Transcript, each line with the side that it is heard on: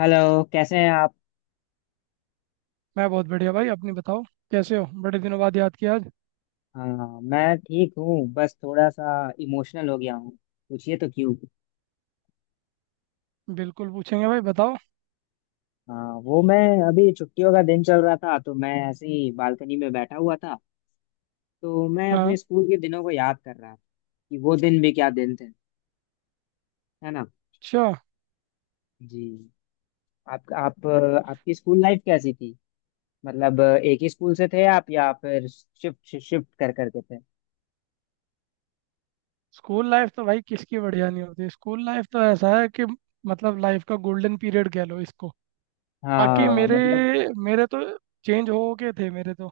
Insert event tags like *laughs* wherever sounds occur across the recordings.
left: Hello, कैसे हैं आप?
right: मैं बहुत बढ़िया भाई। अपनी बताओ, कैसे हो? बड़े दिनों बाद याद किया आज।
left: हाँ, मैं ठीक हूँ। बस थोड़ा सा इमोशनल हो गया हूँ। पूछिए तो क्यों?
right: बिल्कुल पूछेंगे भाई, बताओ।
left: हाँ, वो मैं अभी छुट्टियों का दिन चल रहा था तो मैं ऐसे ही बालकनी में बैठा हुआ था। तो मैं अपने
right: हाँ।
left: स्कूल के दिनों को याद कर रहा था। कि वो दिन भी क्या दिन थे। है ना।
right: अच्छा।
left: जी। आप, आपकी स्कूल लाइफ कैसी थी? मतलब एक ही स्कूल से थे आप या फिर शिफ्ट शिफ्ट कर करके थे?
right: स्कूल लाइफ तो भाई किसकी बढ़िया नहीं होती। स्कूल लाइफ तो ऐसा है कि मतलब लाइफ का गोल्डन पीरियड कह लो इसको। बाकी
left: हाँ
right: मेरे
left: मतलब।
right: मेरे तो, चेंज हो के थे मेरे तो।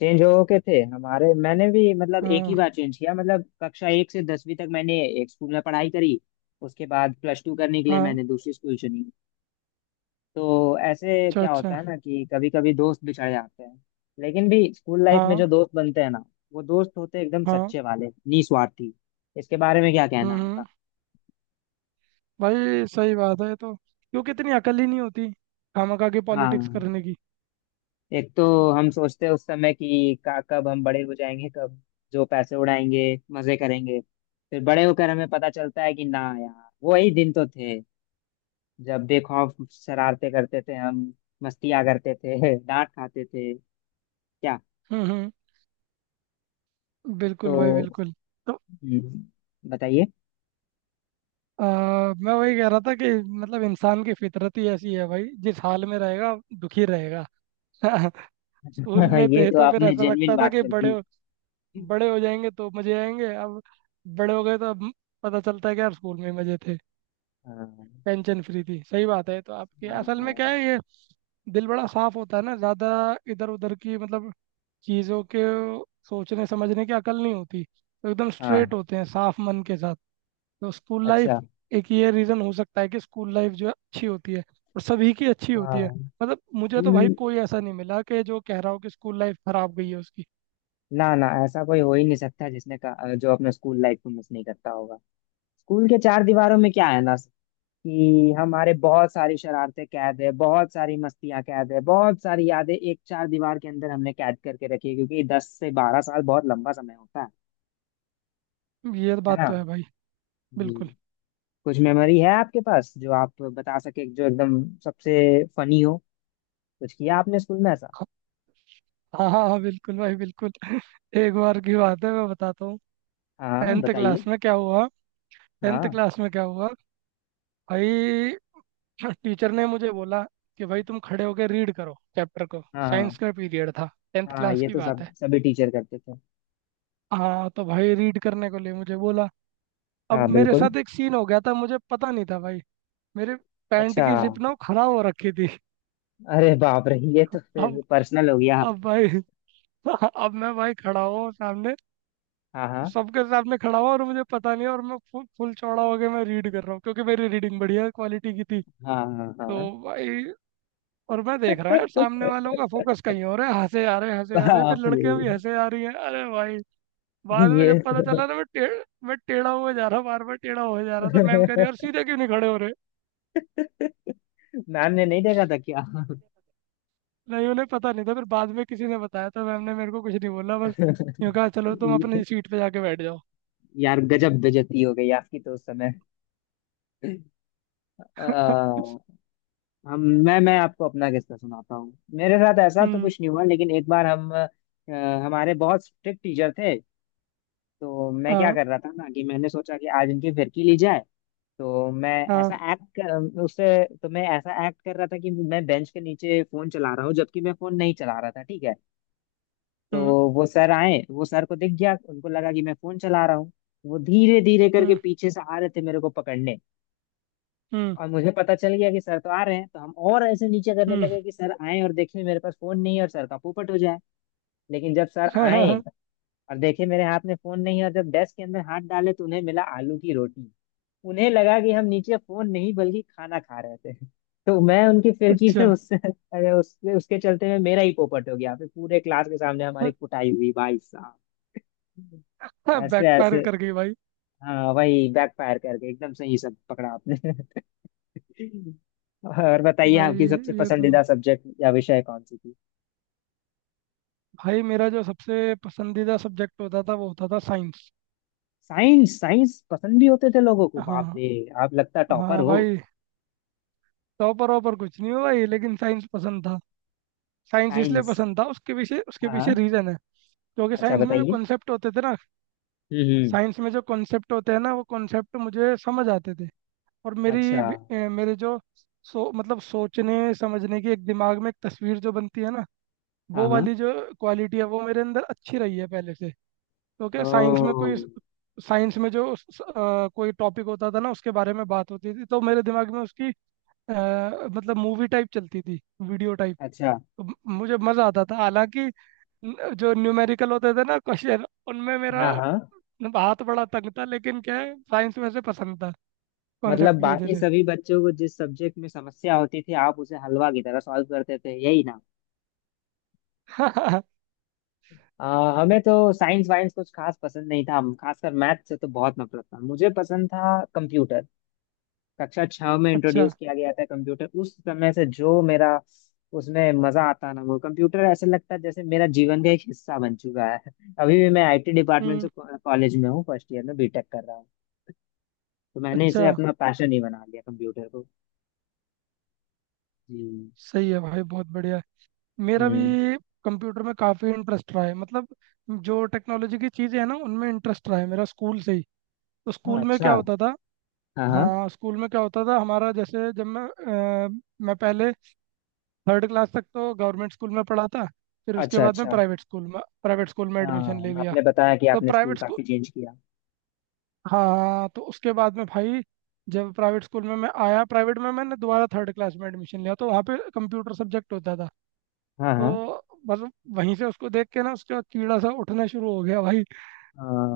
left: चेंज हो के थे हमारे, मैंने भी मतलब एक
right: हाँ।
left: ही बार चेंज किया। मतलब कक्षा 1 से 10वीं तक मैंने एक स्कूल में पढ़ाई करी। उसके बाद प्लस टू करने के लिए
right: हाँ।
left: मैंने दूसरी स्कूल चुनी। तो ऐसे
right: अच्छा
left: क्या
right: अच्छा।
left: होता है ना कि कभी कभी दोस्त बिछड़ जाते हैं। लेकिन भी स्कूल लाइफ में
right: हाँ
left: जो दोस्त बनते हैं ना, वो दोस्त होते हैं एकदम
right: हाँ।
left: सच्चे वाले। निस्वार्थी। इसके बारे में क्या कहना
right: हम्म
left: है आपका?
right: हम्म, भाई सही बात है, तो क्योंकि इतनी अकल ही नहीं होती खामखा की पॉलिटिक्स
left: हाँ,
right: करने की।
left: एक तो हम सोचते हैं उस समय कि का कब हम बड़े हो जाएंगे, कब जो पैसे उड़ाएंगे, मजे करेंगे। फिर बड़े होकर हमें पता चलता है कि ना यार वही दिन तो थे। जब बेखौफ शरारते करते थे हम, मस्तियाँ करते थे *laughs* डांट खाते थे। क्या।
right: हम्म। बिल्कुल भाई,
left: तो
right: बिल्कुल। तो
left: बताइए।
right: अ, मैं वही कह रहा था कि मतलब इंसान की फितरत ही ऐसी है भाई, जिस हाल में रहेगा दुखी रहेगा। *laughs* स्कूल
left: *laughs*
right: में
left: ये
right: थे
left: तो
right: तो फिर
left: आपने
right: ऐसा
left: जेन्युइन
right: लगता था
left: बात
right: कि
left: कर दी।
right: बड़े हो जाएंगे तो मजे आएंगे। अब बड़े हो गए तो अब पता चलता है कि यार स्कूल में मजे थे,
left: हाँ,
right: टेंशन फ्री थी। सही बात है, तो आपकी असल
left: हाँ,
right: में क्या है ये, दिल बड़ा साफ होता है ना ज़्यादा। इधर उधर की मतलब चीज़ों के सोचने समझने की अकल नहीं होती, तो एकदम
left: हाँ,
right: स्ट्रेट होते हैं साफ मन के साथ। तो स्कूल लाइफ,
left: अच्छा।
right: एक ये रीज़न हो सकता है कि स्कूल लाइफ जो है अच्छी होती है, और सभी की अच्छी होती है।
left: हाँ,
right: मतलब मुझे तो भाई
left: स्कूल,
right: कोई ऐसा नहीं मिला कि जो कह रहा हो कि स्कूल लाइफ खराब गई है उसकी।
left: ना ना ऐसा कोई हो ही नहीं सकता जिसने का जो अपने स्कूल लाइफ को मिस नहीं करता होगा। स्कूल के चार दीवारों में क्या है ना, कि हमारे बहुत सारी शरारतें कैद है, बहुत सारी मस्तियां कैद है, बहुत सारी यादें एक चार दीवार के अंदर हमने कैद करके रखी है, क्योंकि 10 से 12 साल बहुत लंबा समय होता है।
right: ये
left: है
right: बात
left: ना।
right: तो है भाई,
left: जी।
right: बिल्कुल।
left: कुछ मेमोरी है आपके पास जो आप बता सके, जो एकदम सबसे फनी हो? कुछ किया आपने स्कूल में ऐसा?
right: हाँ हाँ हाँ बिल्कुल भाई बिल्कुल। *laughs* एक बार की बात है, मैं बताता हूँ।
left: हाँ
right: टेंथ क्लास
left: बताइए।
right: में क्या हुआ, टेंथ
left: हाँ,
right: क्लास में क्या हुआ भाई, *clears throat* टीचर ने मुझे बोला कि भाई तुम खड़े होकर रीड करो चैप्टर को।
left: हाँ, हाँ,
right: साइंस का पीरियड था, टेंथ
left: हाँ।
right: क्लास
left: ये
right: की
left: तो
right: बात
left: सब
right: है।
left: सभी टीचर करते थे।
right: हाँ, तो भाई रीड करने को लिए मुझे बोला। अब
left: हाँ
right: मेरे
left: बिल्कुल।
right: साथ एक सीन हो गया था, मुझे पता नहीं था भाई। मेरे पैंट
left: अच्छा।
right: की जिप ना खराब हो रखी थी।
left: अरे बाप रे, ये तो
right: *laughs* अब,
left: फिर पर्सनल हो गया।
right: अब भाई, *laughs* अब मैं भाई खड़ा हूँ सामने,
left: हाँ, हाँ,
right: सबके सामने खड़ा हूँ, और मुझे पता नहीं है, और मैं फुल फुल चौड़ा होके मैं रीड कर रहा हूँ, क्योंकि मेरी रीडिंग बढ़िया क्वालिटी की थी।
left: हाँ, हाँ,
right: तो
left: हाँ।
right: भाई, और मैं देख रहा है सामने वालों का फोकस कहीं और है, हंसे आ रहे हंसे आ रहे, फिर
left: बाप रे।
right: लड़कियां भी हंसे आ रही हैं, अरे भाई। बाद में
left: ये,
right: जब पता चला ना, मैं टेढ़ा हुआ जा रहा, बार बार टेढ़ा हुआ जा रहा था। मैम कह रही है, और सीधे क्यों नहीं खड़े हो
left: मैम ने नहीं देखा था क्या?
right: रहे? नहीं, उन्हें पता नहीं था, फिर बाद में किसी ने बताया था। मैम ने मेरे को कुछ नहीं बोला, बस यूँ कहा चलो तुम
left: ये-
right: अपनी सीट पे जाके बैठ जाओ।
left: यार गजब बेइज्जती हो गई आपकी तो उस समय।
right: *laughs*
left: आ, हम मैं आपको अपना किस्सा सुनाता हूँ। मेरे साथ ऐसा तो
right: हम्म।
left: कुछ नहीं हुआ, लेकिन एक बार हम हमारे बहुत स्ट्रिक्ट टीचर थे। तो मैं क्या
right: हाँ
left: कर रहा था ना, कि मैंने सोचा कि आज इनकी फिरकी ली जाए। तो मैं
right: हाँ।
left: ऐसा एक्ट कर उससे। तो मैं ऐसा एक्ट कर रहा था कि मैं बेंच के नीचे फोन चला रहा हूँ, जबकि मैं फोन नहीं चला रहा था, ठीक है। तो
right: हम्म
left: वो सर आए, वो सर को दिख गया, उनको लगा कि मैं फोन चला रहा हूँ। वो धीरे धीरे करके
right: हम्म।
left: पीछे से आ रहे थे मेरे को पकड़ने।
right: हम्म
left: और मुझे पता चल गया कि सर तो आ रहे हैं, तो हम और ऐसे नीचे करने
right: हम्म।
left: लगे कि सर आए और देखें मेरे पास फोन नहीं है और सर का पोपट हो जाए। लेकिन जब सर आए और देखे मेरे हाथ में फोन नहीं है, और जब डेस्क के अंदर हाथ डाले तो उन्हें मिला आलू की रोटी। उन्हें लगा कि हम नीचे फोन नहीं बल्कि खाना खा रहे थे। तो मैं उनकी
right: *laughs*
left: फिरकी से
right: अच्छा।
left: उससे उसके चलते में मेरा ही पोपट हो गया, फिर पूरे क्लास के सामने हमारी कुटाई हुई भाई साहब।
right: *laughs*
left: ऐसे
right: बैकफायर
left: ऐसे।
right: कर गई भाई।
left: हाँ, वही फायर करके एकदम से ही सब पकड़ा आपने। और बताइए,
right: भाई
left: आपकी सबसे
right: ये तो,
left: पसंदीदा सब्जेक्ट या विषय कौन सी थी?
right: भाई मेरा जो सबसे पसंदीदा सब्जेक्ट होता था वो होता था साइंस।
left: साइंस? साइंस पसंद भी होते थे लोगों को, बाप
right: हाँ
left: रे। आप लगता टॉपर
right: हाँ
left: हो।
right: भाई, टॉपर वॉपर कुछ नहीं हुआ भाई, लेकिन साइंस पसंद था। साइंस इसलिए
left: साइंस।
right: पसंद था, उसके
left: हाँ
right: पीछे
left: हाँ।
right: रीज़न है, क्योंकि
left: अच्छा
right: साइंस में जो
left: बताइए।
right: कॉन्सेप्ट होते थे ना,
left: हम्म,
right: साइंस में जो कॉन्सेप्ट होते हैं ना, वो कॉन्सेप्ट मुझे समझ आते थे। और
left: अच्छा।
right: मेरे जो, सो मतलब सोचने समझने की एक दिमाग में एक तस्वीर जो बनती है ना,
left: हाँ
right: वो
left: हाँ।
right: वाली जो क्वालिटी है वो मेरे अंदर अच्छी रही है पहले से। तो
left: ओ।
right: क्या साइंस में कोई, साइंस में जो कोई टॉपिक होता था ना, उसके बारे में बात होती थी, तो मेरे दिमाग में उसकी अ, मतलब मूवी टाइप चलती थी, वीडियो टाइप।
left: अच्छा।
right: तो मुझे मज़ा आता था। हालांकि जो न्यूमेरिकल होते थे ना क्वेश्चन, उनमें मेरा
left: हाँ हाँ।
right: हाथ बड़ा तंग था। लेकिन क्या है, साइंस में से पसंद था कॉन्सेप्ट
left: मतलब
right: की वजह
left: बाकी
right: से।
left: सभी बच्चों को जिस सब्जेक्ट में समस्या होती थी, आप उसे हलवा की तरह सॉल्व करते थे, यही ना?
right: *laughs*
left: हमें तो साइंस वाइंस कुछ खास पसंद नहीं था। हम खासकर मैथ से तो बहुत नफरत था। मुझे पसंद था कंप्यूटर। कक्षा छह में
right: अच्छा।
left: इंट्रोड्यूस किया गया था कंप्यूटर, उस समय से जो मेरा, उसमें मजा आता ना, वो कंप्यूटर ऐसे लगता है जैसे मेरा जीवन का एक हिस्सा बन चुका है। अभी भी मैं आईटी डिपार्टमेंट
right: हम्म।
left: से कॉलेज में हूँ, फर्स्ट ईयर में बीटेक कर रहा हूँ। तो मैंने
right: अच्छा।
left: इसे अपना पैशन ही बना लिया, कंप्यूटर को। जी।
right: सही है भाई, बहुत बढ़िया है। मेरा भी
left: हम्म।
right: कंप्यूटर में काफ़ी इंटरेस्ट रहा है। मतलब जो टेक्नोलॉजी की चीज़ें हैं ना उनमें इंटरेस्ट रहा है मेरा स्कूल से ही। तो स्कूल में क्या
left: अच्छा।
right: होता था,
left: हाँ हाँ।
right: हाँ स्कूल में क्या होता था हमारा, जैसे जब मैं, अ, मैं पहले थर्ड क्लास तक तो गवर्नमेंट स्कूल में पढ़ा था। फिर उसके
left: अच्छा,
right: बाद में
left: अच्छा।
right: प्राइवेट स्कूल में, प्राइवेट स्कूल में एडमिशन ले
left: हाँ,
right: लिया।
left: आपने बताया कि
right: तब
left: आपने स्कूल
right: प्राइवेट स्कूल,
left: काफी चेंज किया।
right: हाँ हाँ, तो उसके बाद में भाई, जब प्राइवेट स्कूल में मैं आया, प्राइवेट में मैंने दोबारा थर्ड क्लास में एडमिशन लिया, तो वहाँ पे कंप्यूटर सब्जेक्ट होता था।
left: हाँ हाँ।
right: तो मतलब वहीं से उसको देख के ना, उसका कीड़ा सा उठना शुरू हो गया भाई।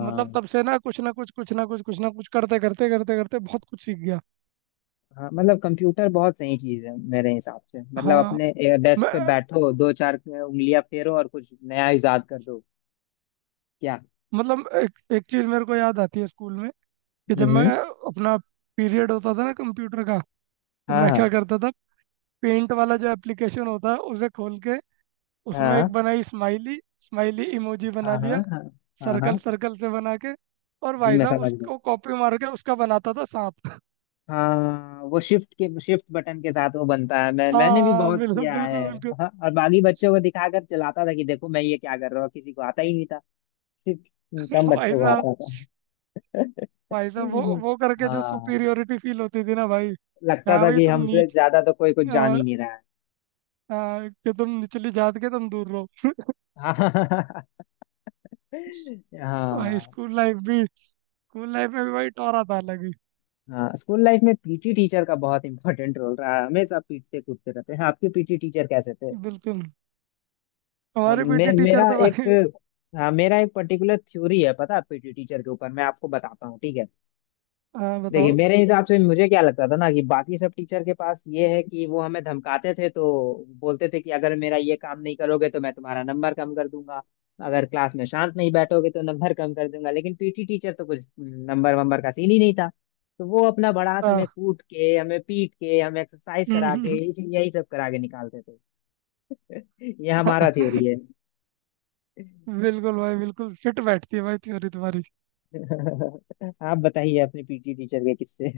right: मतलब तब से ना, कुछ ना कुछ कुछ ना कुछ कुछ ना कुछ करते करते करते करते बहुत कुछ सीख गया।
left: हाँ। मतलब कंप्यूटर बहुत सही चीज है मेरे हिसाब से। मतलब
right: हाँ।
left: अपने डेस्क पे
right: मैं
left: बैठो, दो चार उंगलियां फेरो और कुछ नया इजाद कर दो। क्या।
right: मतलब एक एक चीज़ मेरे को याद आती है स्कूल में। कि जब मैं
left: हम्म।
right: अपना, पीरियड होता था ना कंप्यूटर का, तो
left: हाँ,
right: मैं क्या
left: हाँ,
right: करता था, पेंट वाला जो एप्लीकेशन होता है उसे खोल के, उसमें एक
left: हाँ।
right: बनाई, स्माइली स्माइली इमोजी बना
left: हाँ, हाँ,
right: लिया,
left: हाँ, हाँ, हाँ।
right: सर्कल सर्कल से बना के, और
left: जी
right: भाई
left: मैं
right: साहब
left: समझ गया।
right: उसको कॉपी मार के उसका बनाता था सांप।
left: हाँ, वो शिफ्ट के शिफ्ट बटन के साथ वो बनता है। मैंने भी
right: हाँ,
left: बहुत
right: बिल्कुल
left: किया है।
right: बिल्कुल बिल्कुल।
left: हाँ, और बाकी बच्चों को दिखाकर चलाता था कि देखो मैं ये क्या कर रहा हूँ, किसी को आता ही नहीं। ठीक। कम
right: *laughs* भाई
left: बच्चों को
right: साहब,
left: आता था।
right: भाई साहब वो करके जो
left: हाँ,
right: सुपीरियोरिटी फील होती थी ना भाई,
left: लगता
right: क्या
left: था
right: भाई
left: कि
right: तुम
left: हमसे
right: नीच,
left: ज्यादा तो कोई कुछ जान
right: आ,
left: ही नहीं रहा है।
right: आ, कि तुम निचली जात के, तुम दूर रहो।
left: *laughs* हाँ।
right: भाई
left: हाँ।
right: स्कूल लाइफ भी, स्कूल लाइफ में भी भाई टोरा था अलग ही।
left: हाँ, स्कूल लाइफ में पीटी टीचर का बहुत इंपॉर्टेंट रोल रहा है। हमेशा पीटते कूदते रहते हैं। आपके पीटी टीचर कैसे थे?
right: बिल्कुल। हमारे पीटी टीचर
left: मेरा
right: तो
left: एक,
right: भाई,
left: हाँ, मेरा एक पर्टिकुलर थ्योरी है, पता है, पीटी टीचर के ऊपर, मैं आपको बताता हूँ ठीक है?
right: हाँ
left: देखिए
right: बताओ।
left: मेरे हिसाब से मुझे क्या लगता था ना, कि बाकी सब टीचर के पास ये है कि वो हमें धमकाते थे तो बोलते थे कि अगर मेरा ये काम नहीं करोगे तो मैं तुम्हारा नंबर कम कर दूंगा, अगर क्लास में शांत नहीं बैठोगे तो नंबर कम कर दूंगा। लेकिन पीटी टीचर तो कुछ नंबर वंबर का सीन ही नहीं था। तो वो अपना बड़ास
right: हाँ।
left: हमें कूट के, हमें पीट के, हमें एक्सरसाइज करा के, यही सब करा के निकालते थे। *laughs* ये हमारा थ्योरी है।
right: *laughs* बिल्कुल भाई बिल्कुल, फिट बैठती है भाई थ्योरी तुम्हारी।
left: *laughs* आप बताइए अपने पीटी टीचर के किस्से।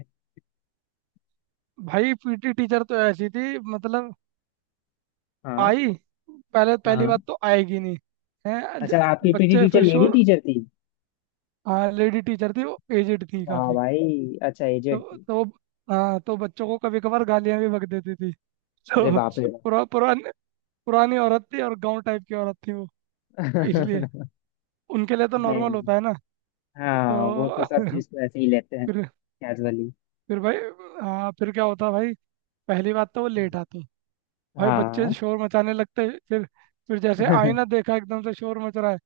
right: भाई पीटी टीचर तो ऐसी थी मतलब,
left: हाँ
right: आई, पहले पहली
left: हाँ।
right: बात तो आएगी नहीं। है
left: अच्छा, आपकी पीटी
right: बच्चे
left: टीचर
right: फिर
left: लेडी
right: श्योर।
left: टीचर थी?
right: हाँ लेडी टीचर थी, वो एजेड थी
left: हाँ
right: काफी।
left: भाई, अच्छा एजेड
right: तो
left: थी।
right: तो हाँ तो बच्चों को कभी कभार गालियां भी बक देती थी। *laughs*
left: अरे
right: तो
left: बाप रे बाप।
right: पुरानी, पुरानी औरत थी और गांव टाइप की औरत थी वो,
left: *laughs*
right: इसलिए
left: नहीं।
right: उनके लिए तो
left: नहीं।
right: नॉर्मल होता है ना।
left: हाँ, वो तो
right: तो
left: सब चीज को ऐसे ही लेते
right: *laughs*
left: हैं,
right: फिर
left: कैजुअली।
right: फिर भाई, हाँ फिर क्या होता भाई, पहली बात तो वो लेट आती। भाई बच्चे
left: हाँ।
right: शोर मचाने लगते हैं, फिर जैसे आईना
left: *laughs*
right: देखा एकदम से शोर मच रहा है,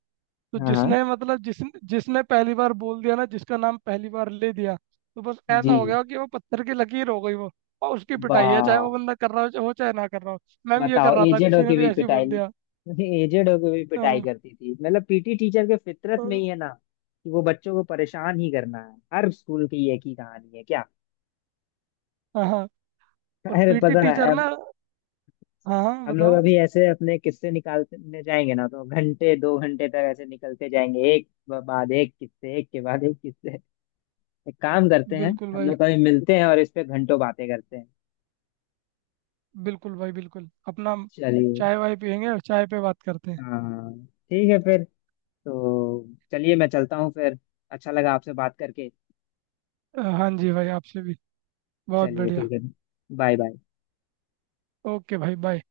right: तो
left: हाँ।
right: जिसने मतलब जिस जिसने पहली बार बोल दिया ना, जिसका नाम पहली बार ले दिया, तो बस ऐसा
left: जी।
right: हो गया कि वो पत्थर की लकीर हो गई वो। और उसकी पिटाई है, चाहे वो
left: वाह।
right: बंदा कर रहा हो चाहे ना कर रहा हो, मैम ये कर
left: बताओ,
right: रहा था,
left: एजेड
right: किसी ने
left: होके
right: भी
left: भी
right: ऐसे ही
left: पिटाई।
right: बोल दिया।
left: एजेड होके भी पिटाई
right: हाँ
left: करती थी। मतलब पीटी टीचर के फितरत में ही है ना कि वो बच्चों को परेशान ही करना है। हर स्कूल की एक ही कहानी है क्या।
right: हाँ हाँ। और
left: अरे,
right: पीटी
left: पता
right: टीचर
left: है,
right: ना, हाँ हाँ
left: हम लोग
right: बताओ।
left: अभी ऐसे अपने किस्से निकालने जाएंगे ना, तो घंटे दो घंटे तक ऐसे निकलते जाएंगे, एक बाद एक किस्से, एक के बाद एक किस्से। एक काम करते हैं,
right: बिल्कुल
left: हम
right: भाई,
left: लोग कभी मिलते हैं और इस पे घंटों बातें करते हैं।
right: बिल्कुल भाई बिल्कुल अपना,
left: चलिए।
right: चाय वाय पियेंगे और चाय पे बात करते हैं।
left: हाँ, ठीक है फिर। तो चलिए मैं चलता हूँ फिर। अच्छा लगा आपसे बात करके।
right: हाँ जी भाई, आपसे भी, बहुत
left: चलिए
right: बढ़िया।
left: ठीक है। Bye bye.
right: ओके भाई, बाय।